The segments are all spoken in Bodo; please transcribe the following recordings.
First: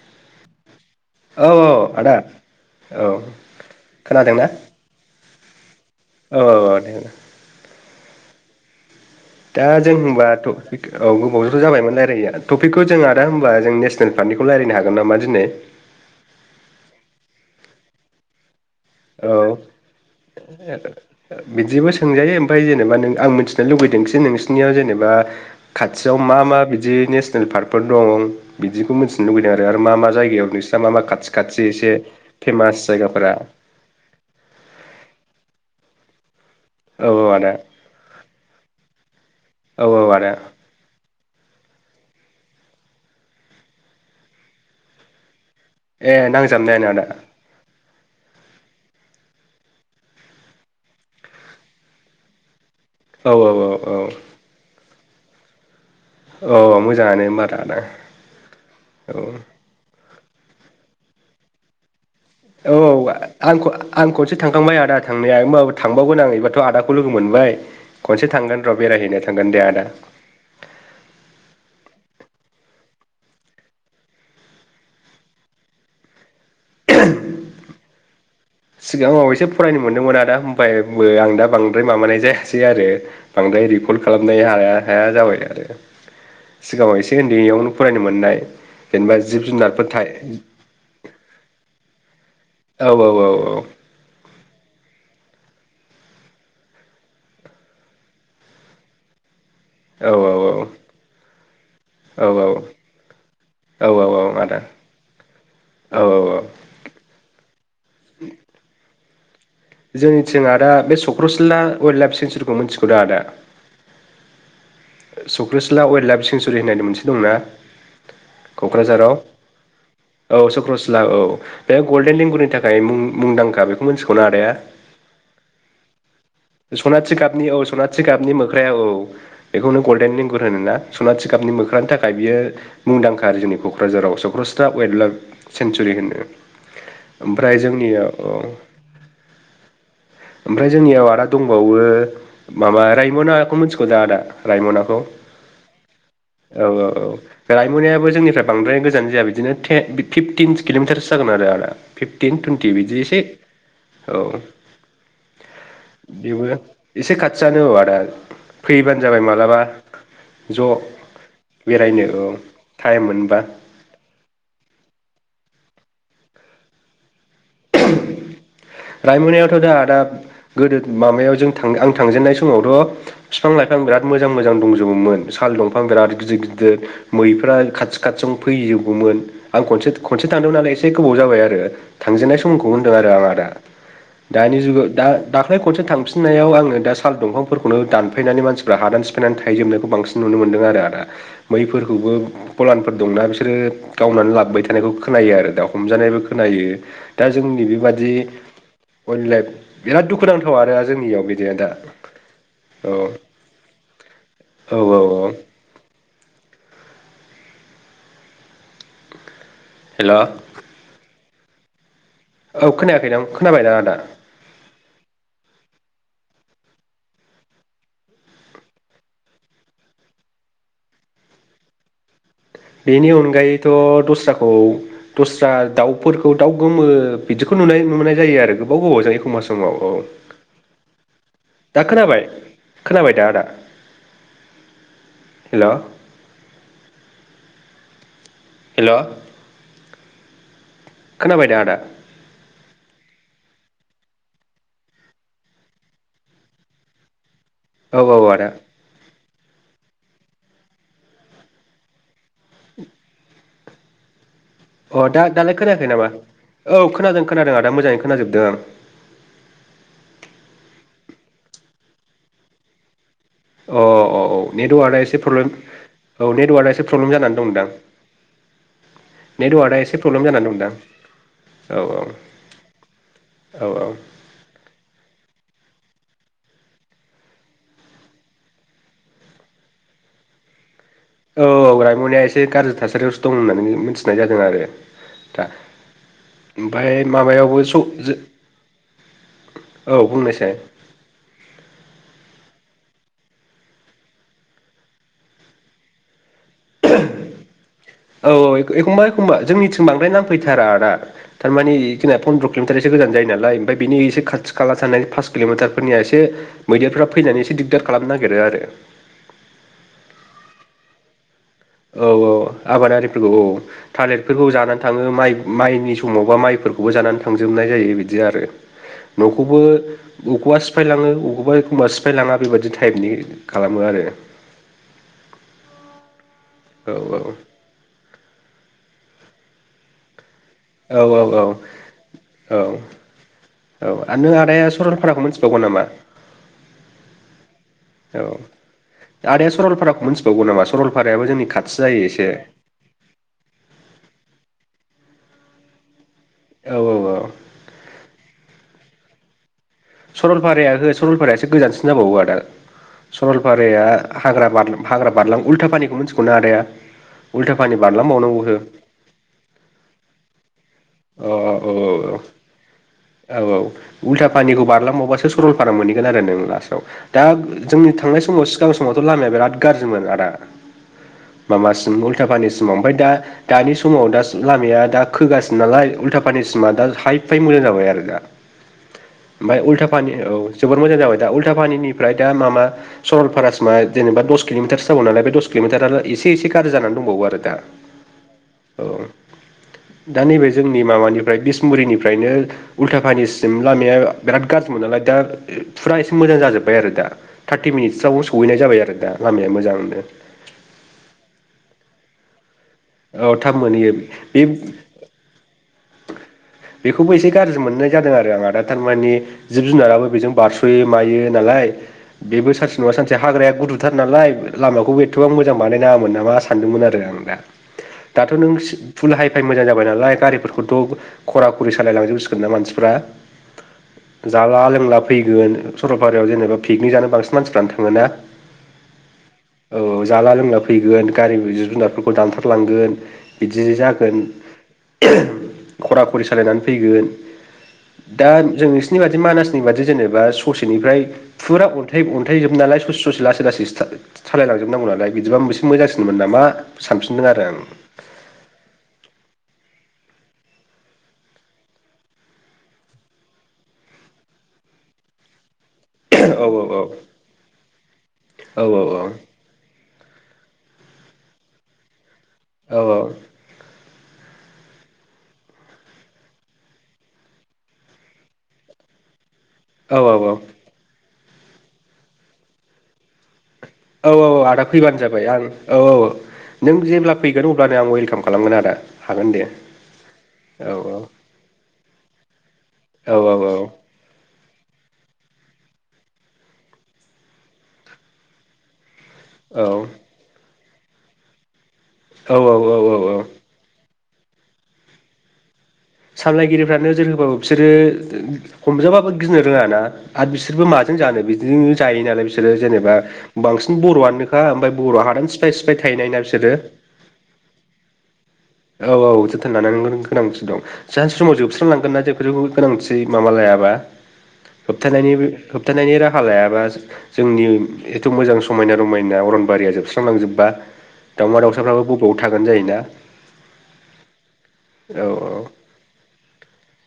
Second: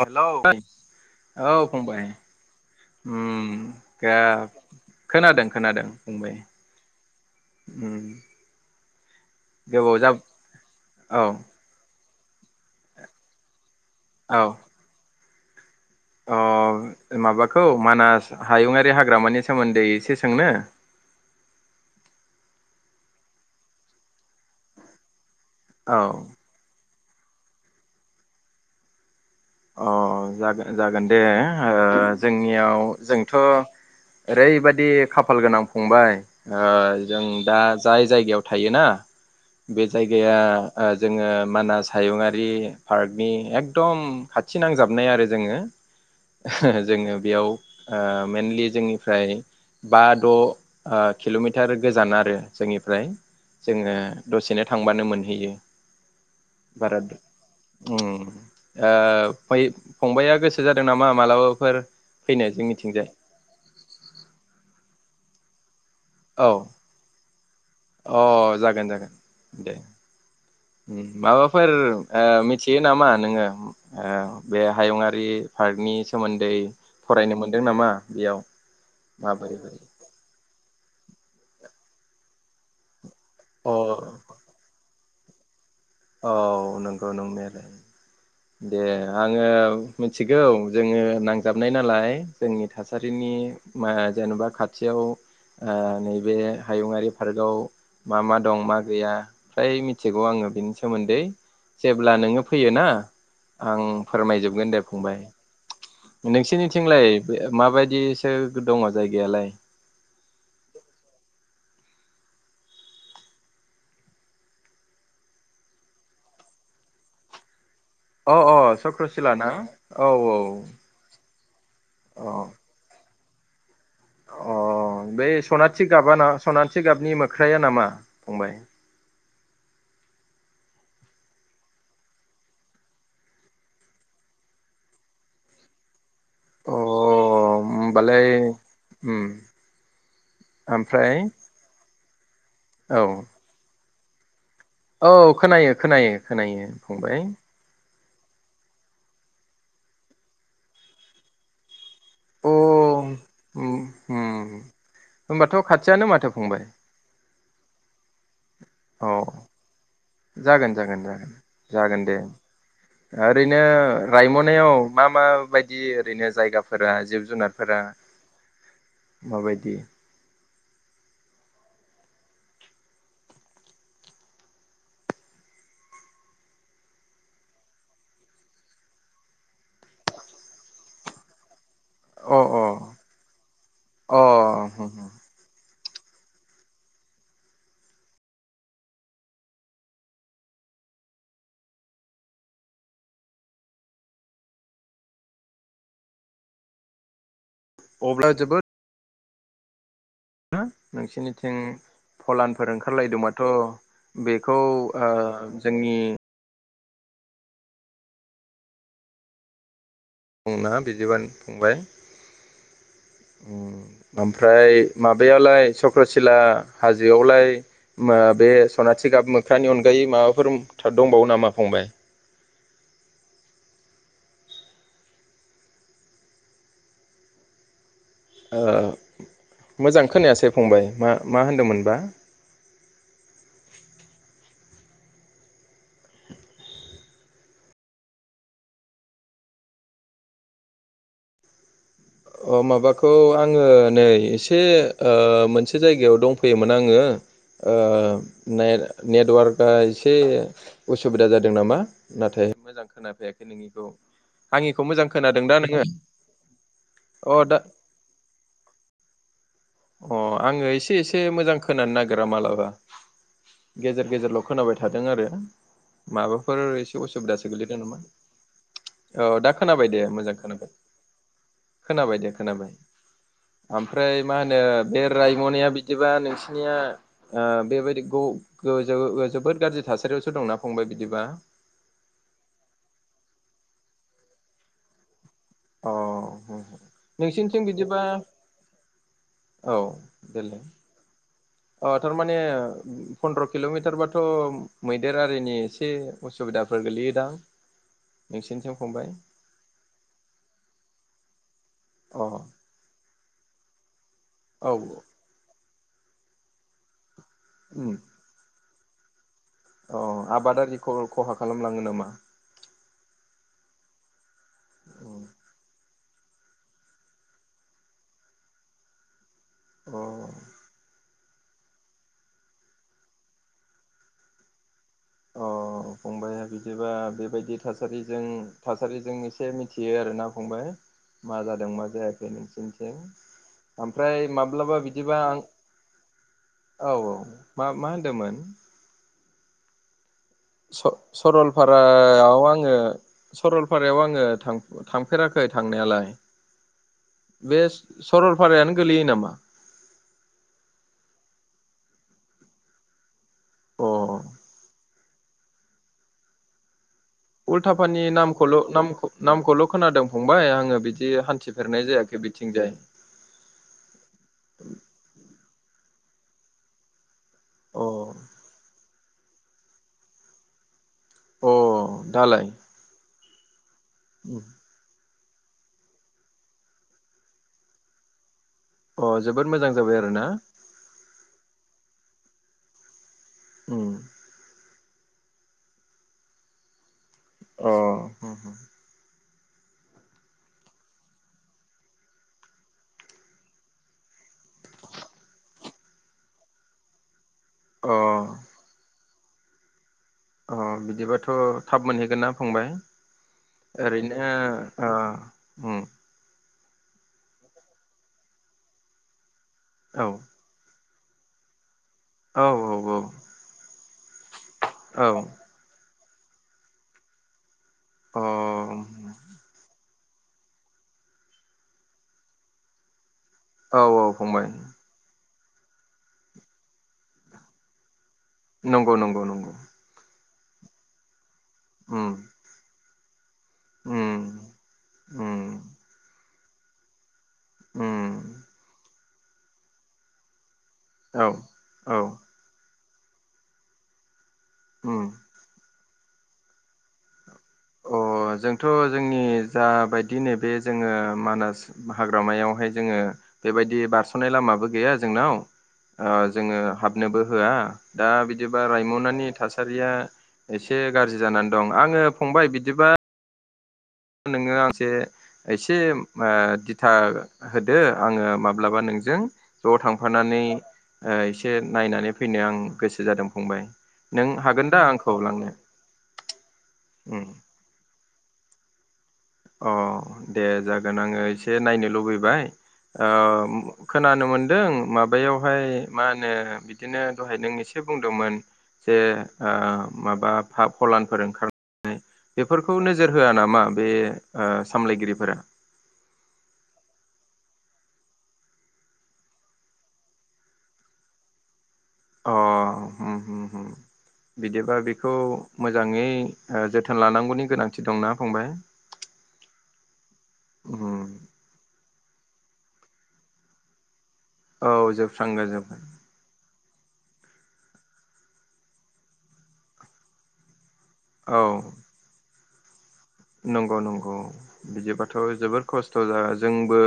हेलौ औ फंबाय औ ओम दा खोनादोंना खोनादों खोनादों फंबाय औ औ दे ओम दा जों होनबाथ' औ गोबावजोंथ' जाबायमोनने [unintelligible] टपिकखौ जों आदा ह होनब जों नेस औ [unintelligible] रायनो हागोन नामा दिनो अ माबाखौ मानास हायुङारि औ हाग्रामानि सोमोन्दै एसे सोंनो बिदिबो सोंजायो ओमफ्राय जेनेबा नों आं मिथिनो लुुबैदोंस नोंसिनियाव जेनेबा औ खाथियाव मा मा बि दि नेसनेल पार्कफोर दं बिदिखौ मिथि नो लुबैदों आरो मा अ मा जायगायाव जागोन नोंस्रा मा मा जागोन दे खाथि खाथि ओ एसे फेमास जायगाफोरा ओरैबायाददि खाफाल गोनां फंबाय ओ औ जों आदा दा जाय जायगायाव थायोना औ बे औ आदा जायगाया- जोङो मानास हायुङारि पार्कनि एकदम- खाथि नांजाबनाय आरो जोङो ए नां जामनायानो आदा जोङो बेयाव ओ मेनलि जोंनिफ्राय बा द' ओ किल'मिटार गोजान आरो जोंनिफ्राय औ औ औ जोङो औ दसेनो थांबानो मोन नुहैयो औ मोजाङानो ओमबाथ आदा औ फंबाइाया गोसो जादों नामा मालाबाफोर- फैनो औ जोंनिथिंजाय औ आं आं खनसे थांखांबाय आदा। थांनाया ओमबाबो थांबावगोन आं औ एबाथ' आदाखौ लोगो मोनबाय खनसे अ थांगोन र' जागोन जागोन बेरायहैनो थांगोन दे आदा। उम माबाफोर ओ मिथियो नामा नोङो ओ बेे हायुङारि पार्कनि सोमो दै फरायनो मोनदों नामा? बेयाव सिगांआव माबोरै बोरै एसेफरायनो मोनदोंमोन आदा ओबाय आंबो आंदा बांद्राय माबानाय जायासै आरो बांद्राय अ रिकल खालामनाय हाया हाया जाबाय आरो औ सिगाङाव नंगौ एसे उन्दैयावनो नंनायलाय फरायनो मोननाय दे जेनेबा जिब आङो जुनारफोर थाय मिथिगौ जोङो नांजाबनाय नालाय, जोंनि औ औ औ थासारिनि मा जेन'बा खाथियाव ओ नैबे हायुङरारि पार्कआव मा मा दं मा गैया फ्राय औ मिथिगौ आङो बेनि सा सोमोन्दै जेब्ला औ नोङो फैयोना आं औ औ आदा फोरमायजोबगोन दे फंबाय औ औ नोंसिनिथिंलाय बे माबायदिसो दङ जायगायालाय जोंनिथिं आदा बे चक्रसिला वाइल्ड लाइफ सेंसुरिखौ मिथिगौदा आदा चक्रसिला वाइल्ड लाइफ सेंसुरि होन्नानै मोनसे दंना? अ अ क'क्राझाराव चक्रसिला ना औ औ सक्रसिला औ बे गल्डेन देंगुनि अ थाखाय मुं मुंदांखा बे मोनथिगौना आदाया? बे स'नाथि गाबाना? स'नाथि गाबनि औ सनाथि गाबनि मोख्राया औ बेखौनो गल्डेननि गुर होनोना स'नाथि गाबनि मोख्रानि थाखाय बियो मुंदांखारो जोंनि क'क्राझाराव सक्रसता वाइल्ड लाइफ सेन्सुरि होनो । अ ओमफ्राय जोंनियाव होमबालाय उम ओमफ्राय जोंनियाव आदा औवो माबा औ रायमनाखौ मोनथि बोदो आदा रायमनाखौ औ खोनायो खोनायो खोनायो औ औ औ फंबाय रायमनायाबो जोंनिफ्राय बांद्राय गोजान जाया बिदिनो थे फिफटिन किल'मिटारसो जागोन आरो आदा, फिफटिन अ टुइन्टि बिदिएसे उम औ उम होमबाथ' खाथियानो माथो बेबो फंबाय एसे खा जानु आदा फैबानो अ जाबाय मालाबा जागोन ज' जागोन जागोन जागोन बेरायनो दे औ टाइम मोनबा ओरैनो रायमनायाव मा मा बायदि ओरैनो जायगाफोरा जिब जुनार रायमनायावथ' दा आदा गोदो माबायाव जों थां आं थांजेननाय समावथ' बिफां लाइफां बिराद मोजां मोजां दंजोबोमोन साल दंफां बिराद गिदिर गिदिर मैफ्रा खाथि खाथि फैजोबोमोन आं खनसे खनसे थांदोंमोन नालाय एसे गोबाव जाबाय आरो थांजेनाय अ सम अ समखौ होनदों आरो आं आदा अ दानि जु दा दाख्लै, खनसे थांफिननायाव आङो दा साल दंफांफोरखौनो दानफायनानै मानसिफ्रा हादान सिफायनानै थाहैजोबनायखौ बांसिन नुनो मोनदों आरो आदा मैफोरखौबो फलानफोर दंना बिसोरो गावनानै लाबोबाय थानायखौ खोनायो आरो दा हमजानायबो खोनायो। दा जोंनि बेबादि [unintelligible] दुखुनांथाव हो आरो जोंनियाव बिदिया नोंसिनिथिं दा फलानफोर औ ओंखारलायदोंबाथ' बेखौ औ औ ओ औ जोंनि हेल' औ बुंना बिदिबान फंबाय खोनायाखैना खोनाबायना आदा ओमफ्राय माबायालाय [inaudible] सिला हाजोयावलाय [unintelligible] बे सनाथि गाब मोख्रानि अनगायै माबाफोर [unintelligible] दंबावो नामा फंबाय बेनि अनगायैथ' दस्राखौ दस्रा दाउफोरखौ दाउ गोमो बिदिखौ नुनाय नुनाय जायो आरो ओ गोबाव गोबाव जायो एखमबा समाव औ मोजां खोनायासै फंबाय मा मा दा होनदोंमोनबा खोनाबाय अ खोनाबाय दा आदा हेलौ हेलौ खोनाबाय दा आदा अ माबाखौ आङो नै एसे ओ मोनसे जायगायाव दंफैयोमोन आङो ओ औ औ आदा नाइ [inaudible] नेटवार्कआ एसे उसुबिदा जादों नामा नाथाय मोजां खोनाफैयाखै नोंनिखौ आंनिखौ अ मोजां दा खोनादों दालाय नोङो खोनायाखै नामा औ खोनादों अ खोनादों दा आदा मोजाङै खोनाजोबदों आं अ आङो एसे एसे मोजां खोनानो नागिरा मालाबा अ गेजेर अ औ गेजेरल' खोनाबाय नेटवार्कआ थादों एसे आरो प्रब्लेम औ माबाफोर नेटवार्कआ एसे प्रब्लेम जानानै असुबिदासो दंदां गोल्लैदों नामा औ दा नेटवार्कआ खोनाबाय एसे दे प्रब्लेम मोजां जानानै खोनाबाय दंदां औ खोनाबाय दे खोनाबाय औ ओमफ्राय ओ बे रायमनाया बिदिबा नोंसिनिया ओ बेबायदिखौ [inaudible] जोबोद गाज्रि थासारियावसो दंना फंबाय बिदिबा औ रायमनाया एसे गाज्रि थासारियावसो दं होननानै मिथि [inaudible] नाय जादों आरो अ दा--ओमफाय माबायावबो नोंसिनिथिं बिदिबा [inaudible] औ बुंनायसाय देलाय अ थारमाने फन्द्र किल'मिटारबाथ' मैदेर आरिनि एसे उसुबिदाफोर गोलैयोदां [unintelligible] औ औ नोंसिनिथिं एखमबा फंबाय एखमबा जोंनिथिं बांद्राय नांफैथारा आदा थारमानि जोंना अ फन्द्र' किल'मिटार एसे गोजान जायो ना [inaudible] [inaudible] ओमफाय बिनि एसे खाथि औ खाला थानाय पास किल'मिटार फोरनिया एसे मैदेरफ्रा फैनानै एसे दिगदार उम खालामनो नागिरो आरो अ आबादारिख' खहा खालामलाङो नामा औ औ आबादारिफोरखौ थालिरफोरखौ जानानै थाङो माइ माइनि समावबा माइफोरखौबो जानानै थांजोबनाय जायो बिदि आरो। न'खौबो अ बबेखौबा सिफायलाङो अबेबा एखमबा सिफायलाङा बेबायदि टाइपनि खालामो आरो। अ फंबाय बिदिबा औ बेबायदि थासारिजों थासारिजों एसे मिथियो आरोना। फंबाय औ मा औ जादों मा जायाखै औ नोंसिनिथिं आरो ओमफ्राय नों आदाया माब्लाबा बिदिबा सरलपाराखौ आं मिथिबावगौ नामा औ औ मा मा औ होनदोंमोन? आदाया सरलफाराखौ मिथियो सरलफारायाव आङो सरलफारायाव आङो थांफेराखै । खै थांनायालाय। औ औ बे सरलफारायानो गोलैयो नामा। सरलफाराया ओहो सरलफाराया एसे गोजानसिन जाबावो आदा। सरलफाराया अ हाग्रा बारलांनांगौ। हाग्रा बारलां उल्था फानिखौ मिथगौ ना आदाया। उल्था पानि उल्थाफानि बारलांबावनांगौ हो नामखौल' खोनादों फंबाय आङो बिदि। औ औ औ औ हान्थिफेरनाय जायाखै बिथिंजाय औ औ औ उल्था फानिखौ बारलांबावबासो सरलफारा। मोनहैगोन आरो नों लास्टआव दा अ जोंनि थांनाय समाव सिगां समावथ' लामाया बिराद गाज्रिमोन आदा। अ माबासिम दालाय उल्थाफानिसिमाव ओमफ्राय दा। दानि समाव दा लामाया दा खोगासि नालाय उल्था फानिसिमा दा हाइ फाइ मोजां जाबाय आरो दा। अ जोबोद ओमफ्राय मोजां उल्था जाबाय फानि आरोना औ जोबोद मोजां जाबाय दा उल्था फानिनि ओमफ्राय दा माबा सरलफारासिमा उम जेनेबा दस किल'मिटार बे दस किल'मिटारा एसे एसे गाज्रि जानानै दंबावो आरो दा अ औ। दा नैबे जोंनि माबानिफ्राय बिसमुरिनिफ्रायनो उल्थाफानिसिम लामाया बिराद गाज्रिमोन नालाय दा फुरा एसे मोजां जाजोब्बाय आरो दा। थार्टि अ मिनिटसोआवनो सहैनाय जाबाय आरो दा। लामाया मोजां मोनदों । अ बिदिबाथ' थाब मोनहैगोन ना फंबाय औ थाब । मोनहैयो ओरैनो‌ बे ओ उम बेखौबो एसे गाज्रि मोननाय जादों आरो आं आदा थारमाने जिब ओ जुनाराबो उम बेजों बारस'यो मायो नालाय औ बेबो औ सानसे नङा सानसे हाग्राया गुदुथार नालाय लामाखौ औ ऐदथ'बां मोजां बानाय नाङामोन नामा सानदोंमोन आरो आं दा। दाथ' नोंस फुल हाइ फाइ मोजां जाबाय नालाय। गारिफोर खौथ' खरा खरि सालाय लांजोब सिगोन ना मानसिफ्रा। अ औ औ फंबाय जाला लोंला फै गोन सरलपारायाव जेनेबा पिकनिक जानो बांसिन मानसिफ्रानो थाङोना। नंगौ नंगौ नंगौ। औ जाला लोंना फैगोन। गारिनि जिब जुनार फोरखौ उम दानथारलांगोन। बिदि जागोन उम उम [unintelligible] खरा खरि सालायनानै फैगोन। उम दा जोंस बिबादि मानासनि बादि जेनेबा सु ससेनिफ्राय औ फुरा औ अन्थाइ अन्थाइ जोब नालाय ससे ससे लासै लासैसो था सालाय लांजोब नांगौ नालाय उम बिदिबा इसे मोजांसिन मोन नामा सानफिनदों आरो आं। अ जोंथ' जोंनि जाबायदि नैबे जोङो मानास हाग्रामायावहाय जोङो बेबायदि बारस'नाय लामाबो गैया जोंनाव। अ जोङो हाबनोबो होआ दा बिदिबा आं औ रायमनानि थासारिया एसे गाज्रि जानानै दं आङो फंबाय औ बिदिबा औ नोङो आंसे एसे ओ दिथा होदो आङो माब्लाबा नोंजों ज' औ थांफानानै ओ एसे नायनानै फैनो आं गोसो जादों। फंबाय औ औ नों औ आदा हागोन दा फैबानो आंखौ जाबाय आं लांनो औ औ नों जेब्ला उम फैगोन अब्लानो आं वेलकाम खालामगोन आदा। हागोन दे अ दे औ जागोन औ आङो एसे नायनो लुबैबाय ओ औ औ खोनानो मोन दों माबायावहाय मा होनो बिदिनो दहाय नों एसे बुंदोंमोन जे ओ माबा हा फलानफोर ओंखार [unintelligible] औ बेफोरखौ औ नोजोर औ होया नामा बे ओ सामलायगिरिफोरा? सामलायगिरिफ्रा नोजोर होबाबो बिसोरो हमजाबाबो गिनो रोङाना आरो बिसोरबो माजों जानो बिदि जायो नालाय अ बिसोरो जेनोबा होम होम होम बांसिन बर'आनोखा ओमफ्राय बिदिबा बर'आ बेखौ हादानो सिफाय सिफाय थाहैनाय मोजाङै ना बिसोरो। ओ जोथोन लानांगौनि गोनांथि दंना फंबाय औ औ जोथोन लानांगौनि गोनांथि दं। उम फोजोबस्रां लांगोन ना जेफोरखौ गोनांथि माबा लायाबा? औ होबथानायनिबो जोबस्रांगोन जोबगोन होबथानायनि राहा लायाबा। जोंनि एथु मोजां समायना रमायना अरनबारिया जोबस्रांलांजोबबा दावमा औ दावउसाफ्राबो बबाव थागोन जायोना। नंगौ नंगौ औ बिदिबाथ' जोबोर खस थ' जा जोंबो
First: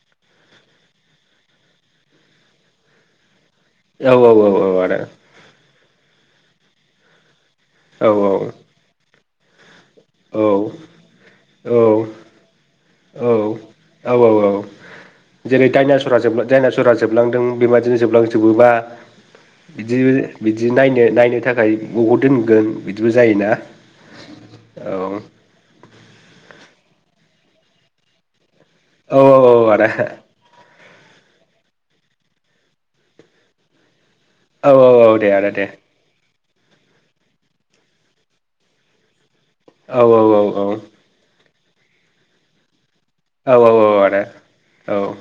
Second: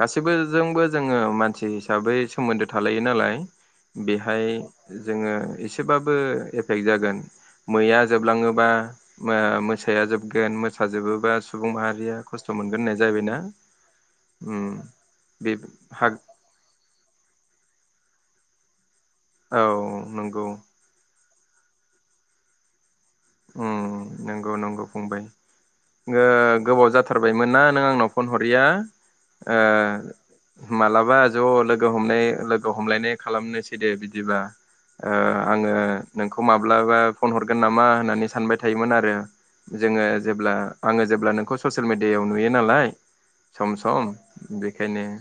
गासैबो जोंबो जोङो मानसि हिसाबै सोमोन्दो थालायो नालाय। औ बेहाय औ औ आदा जोङो एसेबाबो जै जागोन मैया औ जोबलाङोबा [unintelligible] साया औ जोबगोन मो सा जोबोबा सुबुं औ माहारिया खस्थ' मोनगोन होननाय औ जाहैबायना औ औ औ उम बे जेरै हा डाइनासरा जोबलां दाइनासर फोरा जोबलांदों बेबादिनो जोबलांजोबोबा औ बिदि नंगौ बिदि नायनो नायनो थाखाय [unintelligible] दोनगोन? बिदिबो जायोना उम नंगौ नंगौ औ फंबाय। ओ गोबाव जाथारबायमोन ना नों आंनाव फन ह रैया औ ओ औ आदा मालाबा ज' लोगो हमलाय लोगो हमलायनाय खालामनोसै दे बि बिदिबा औ ओ औ दे आदा दे आङो नों खौ माब्लाबा फन हरगोन नामा होननानै सानबाय थायोमोन आरो औ जोङो औ औ जेब्ला आङो जेब्ला नोंखौ ससियेल मिडियायाव नुयो नालाय। आदा सम सम बेखायनो औ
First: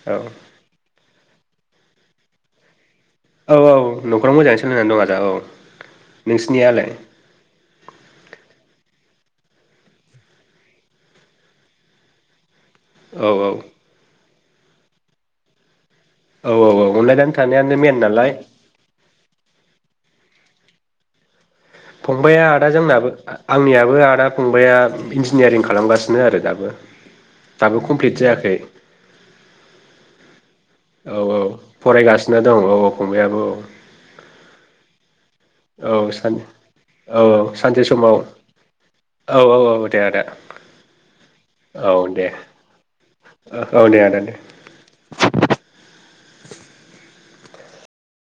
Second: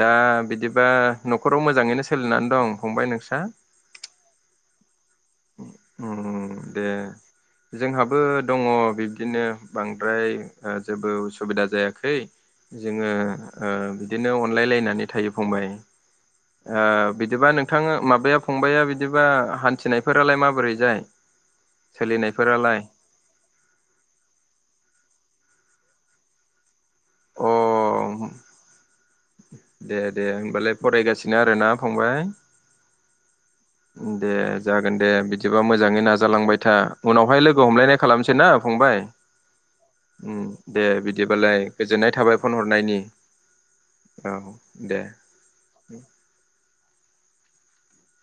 दा औ बिदिबा न'खराव मोजाङैनो सोलिनानै दं? फंबाय नोंस्रा औ औ न'खराव मोजाङै सोलिनानै दं आदा औ उम नोंसिनिया? दे जोंहाबो दंङ बिब्दिनो बांद्राय ओ जेबो ओ-उसुबिदा जायाखै। जोंङो औ ओ बिदि नो अनलायलायनानै थायो फंबाय। औ ओ औ अनलायनानै बिदिबा थानायानो नोंथां मेन नालाय माबाया फंबाया बिदिबा हान्थिनायफोरालाय माबोरै? जाय। फंबाया आदा जोंनाबो आंनियाबो आदा फंबाया [unintelligible] न्जिनियारिं खालामगासिनो आरो दाबो। दाबो कमप्लिट अह जायाखै दे दे होमबालाय औ फरायगासिनो औ आरोना फंबाय फरायगासिनो दं औ फंबाया औ दे जागोन दे बिद दिबा मोजांङै औ औ सान नाजालांबाय था औ उनावहाय औ लोगो सानसे हमलायनाय समाव खालामसै ना फंबाय औ औ दे आदा ओम दे बिदिबालाय औ गोजोननाय दे थाबाय फन हरनायनि औ दे आदा औ दे दे।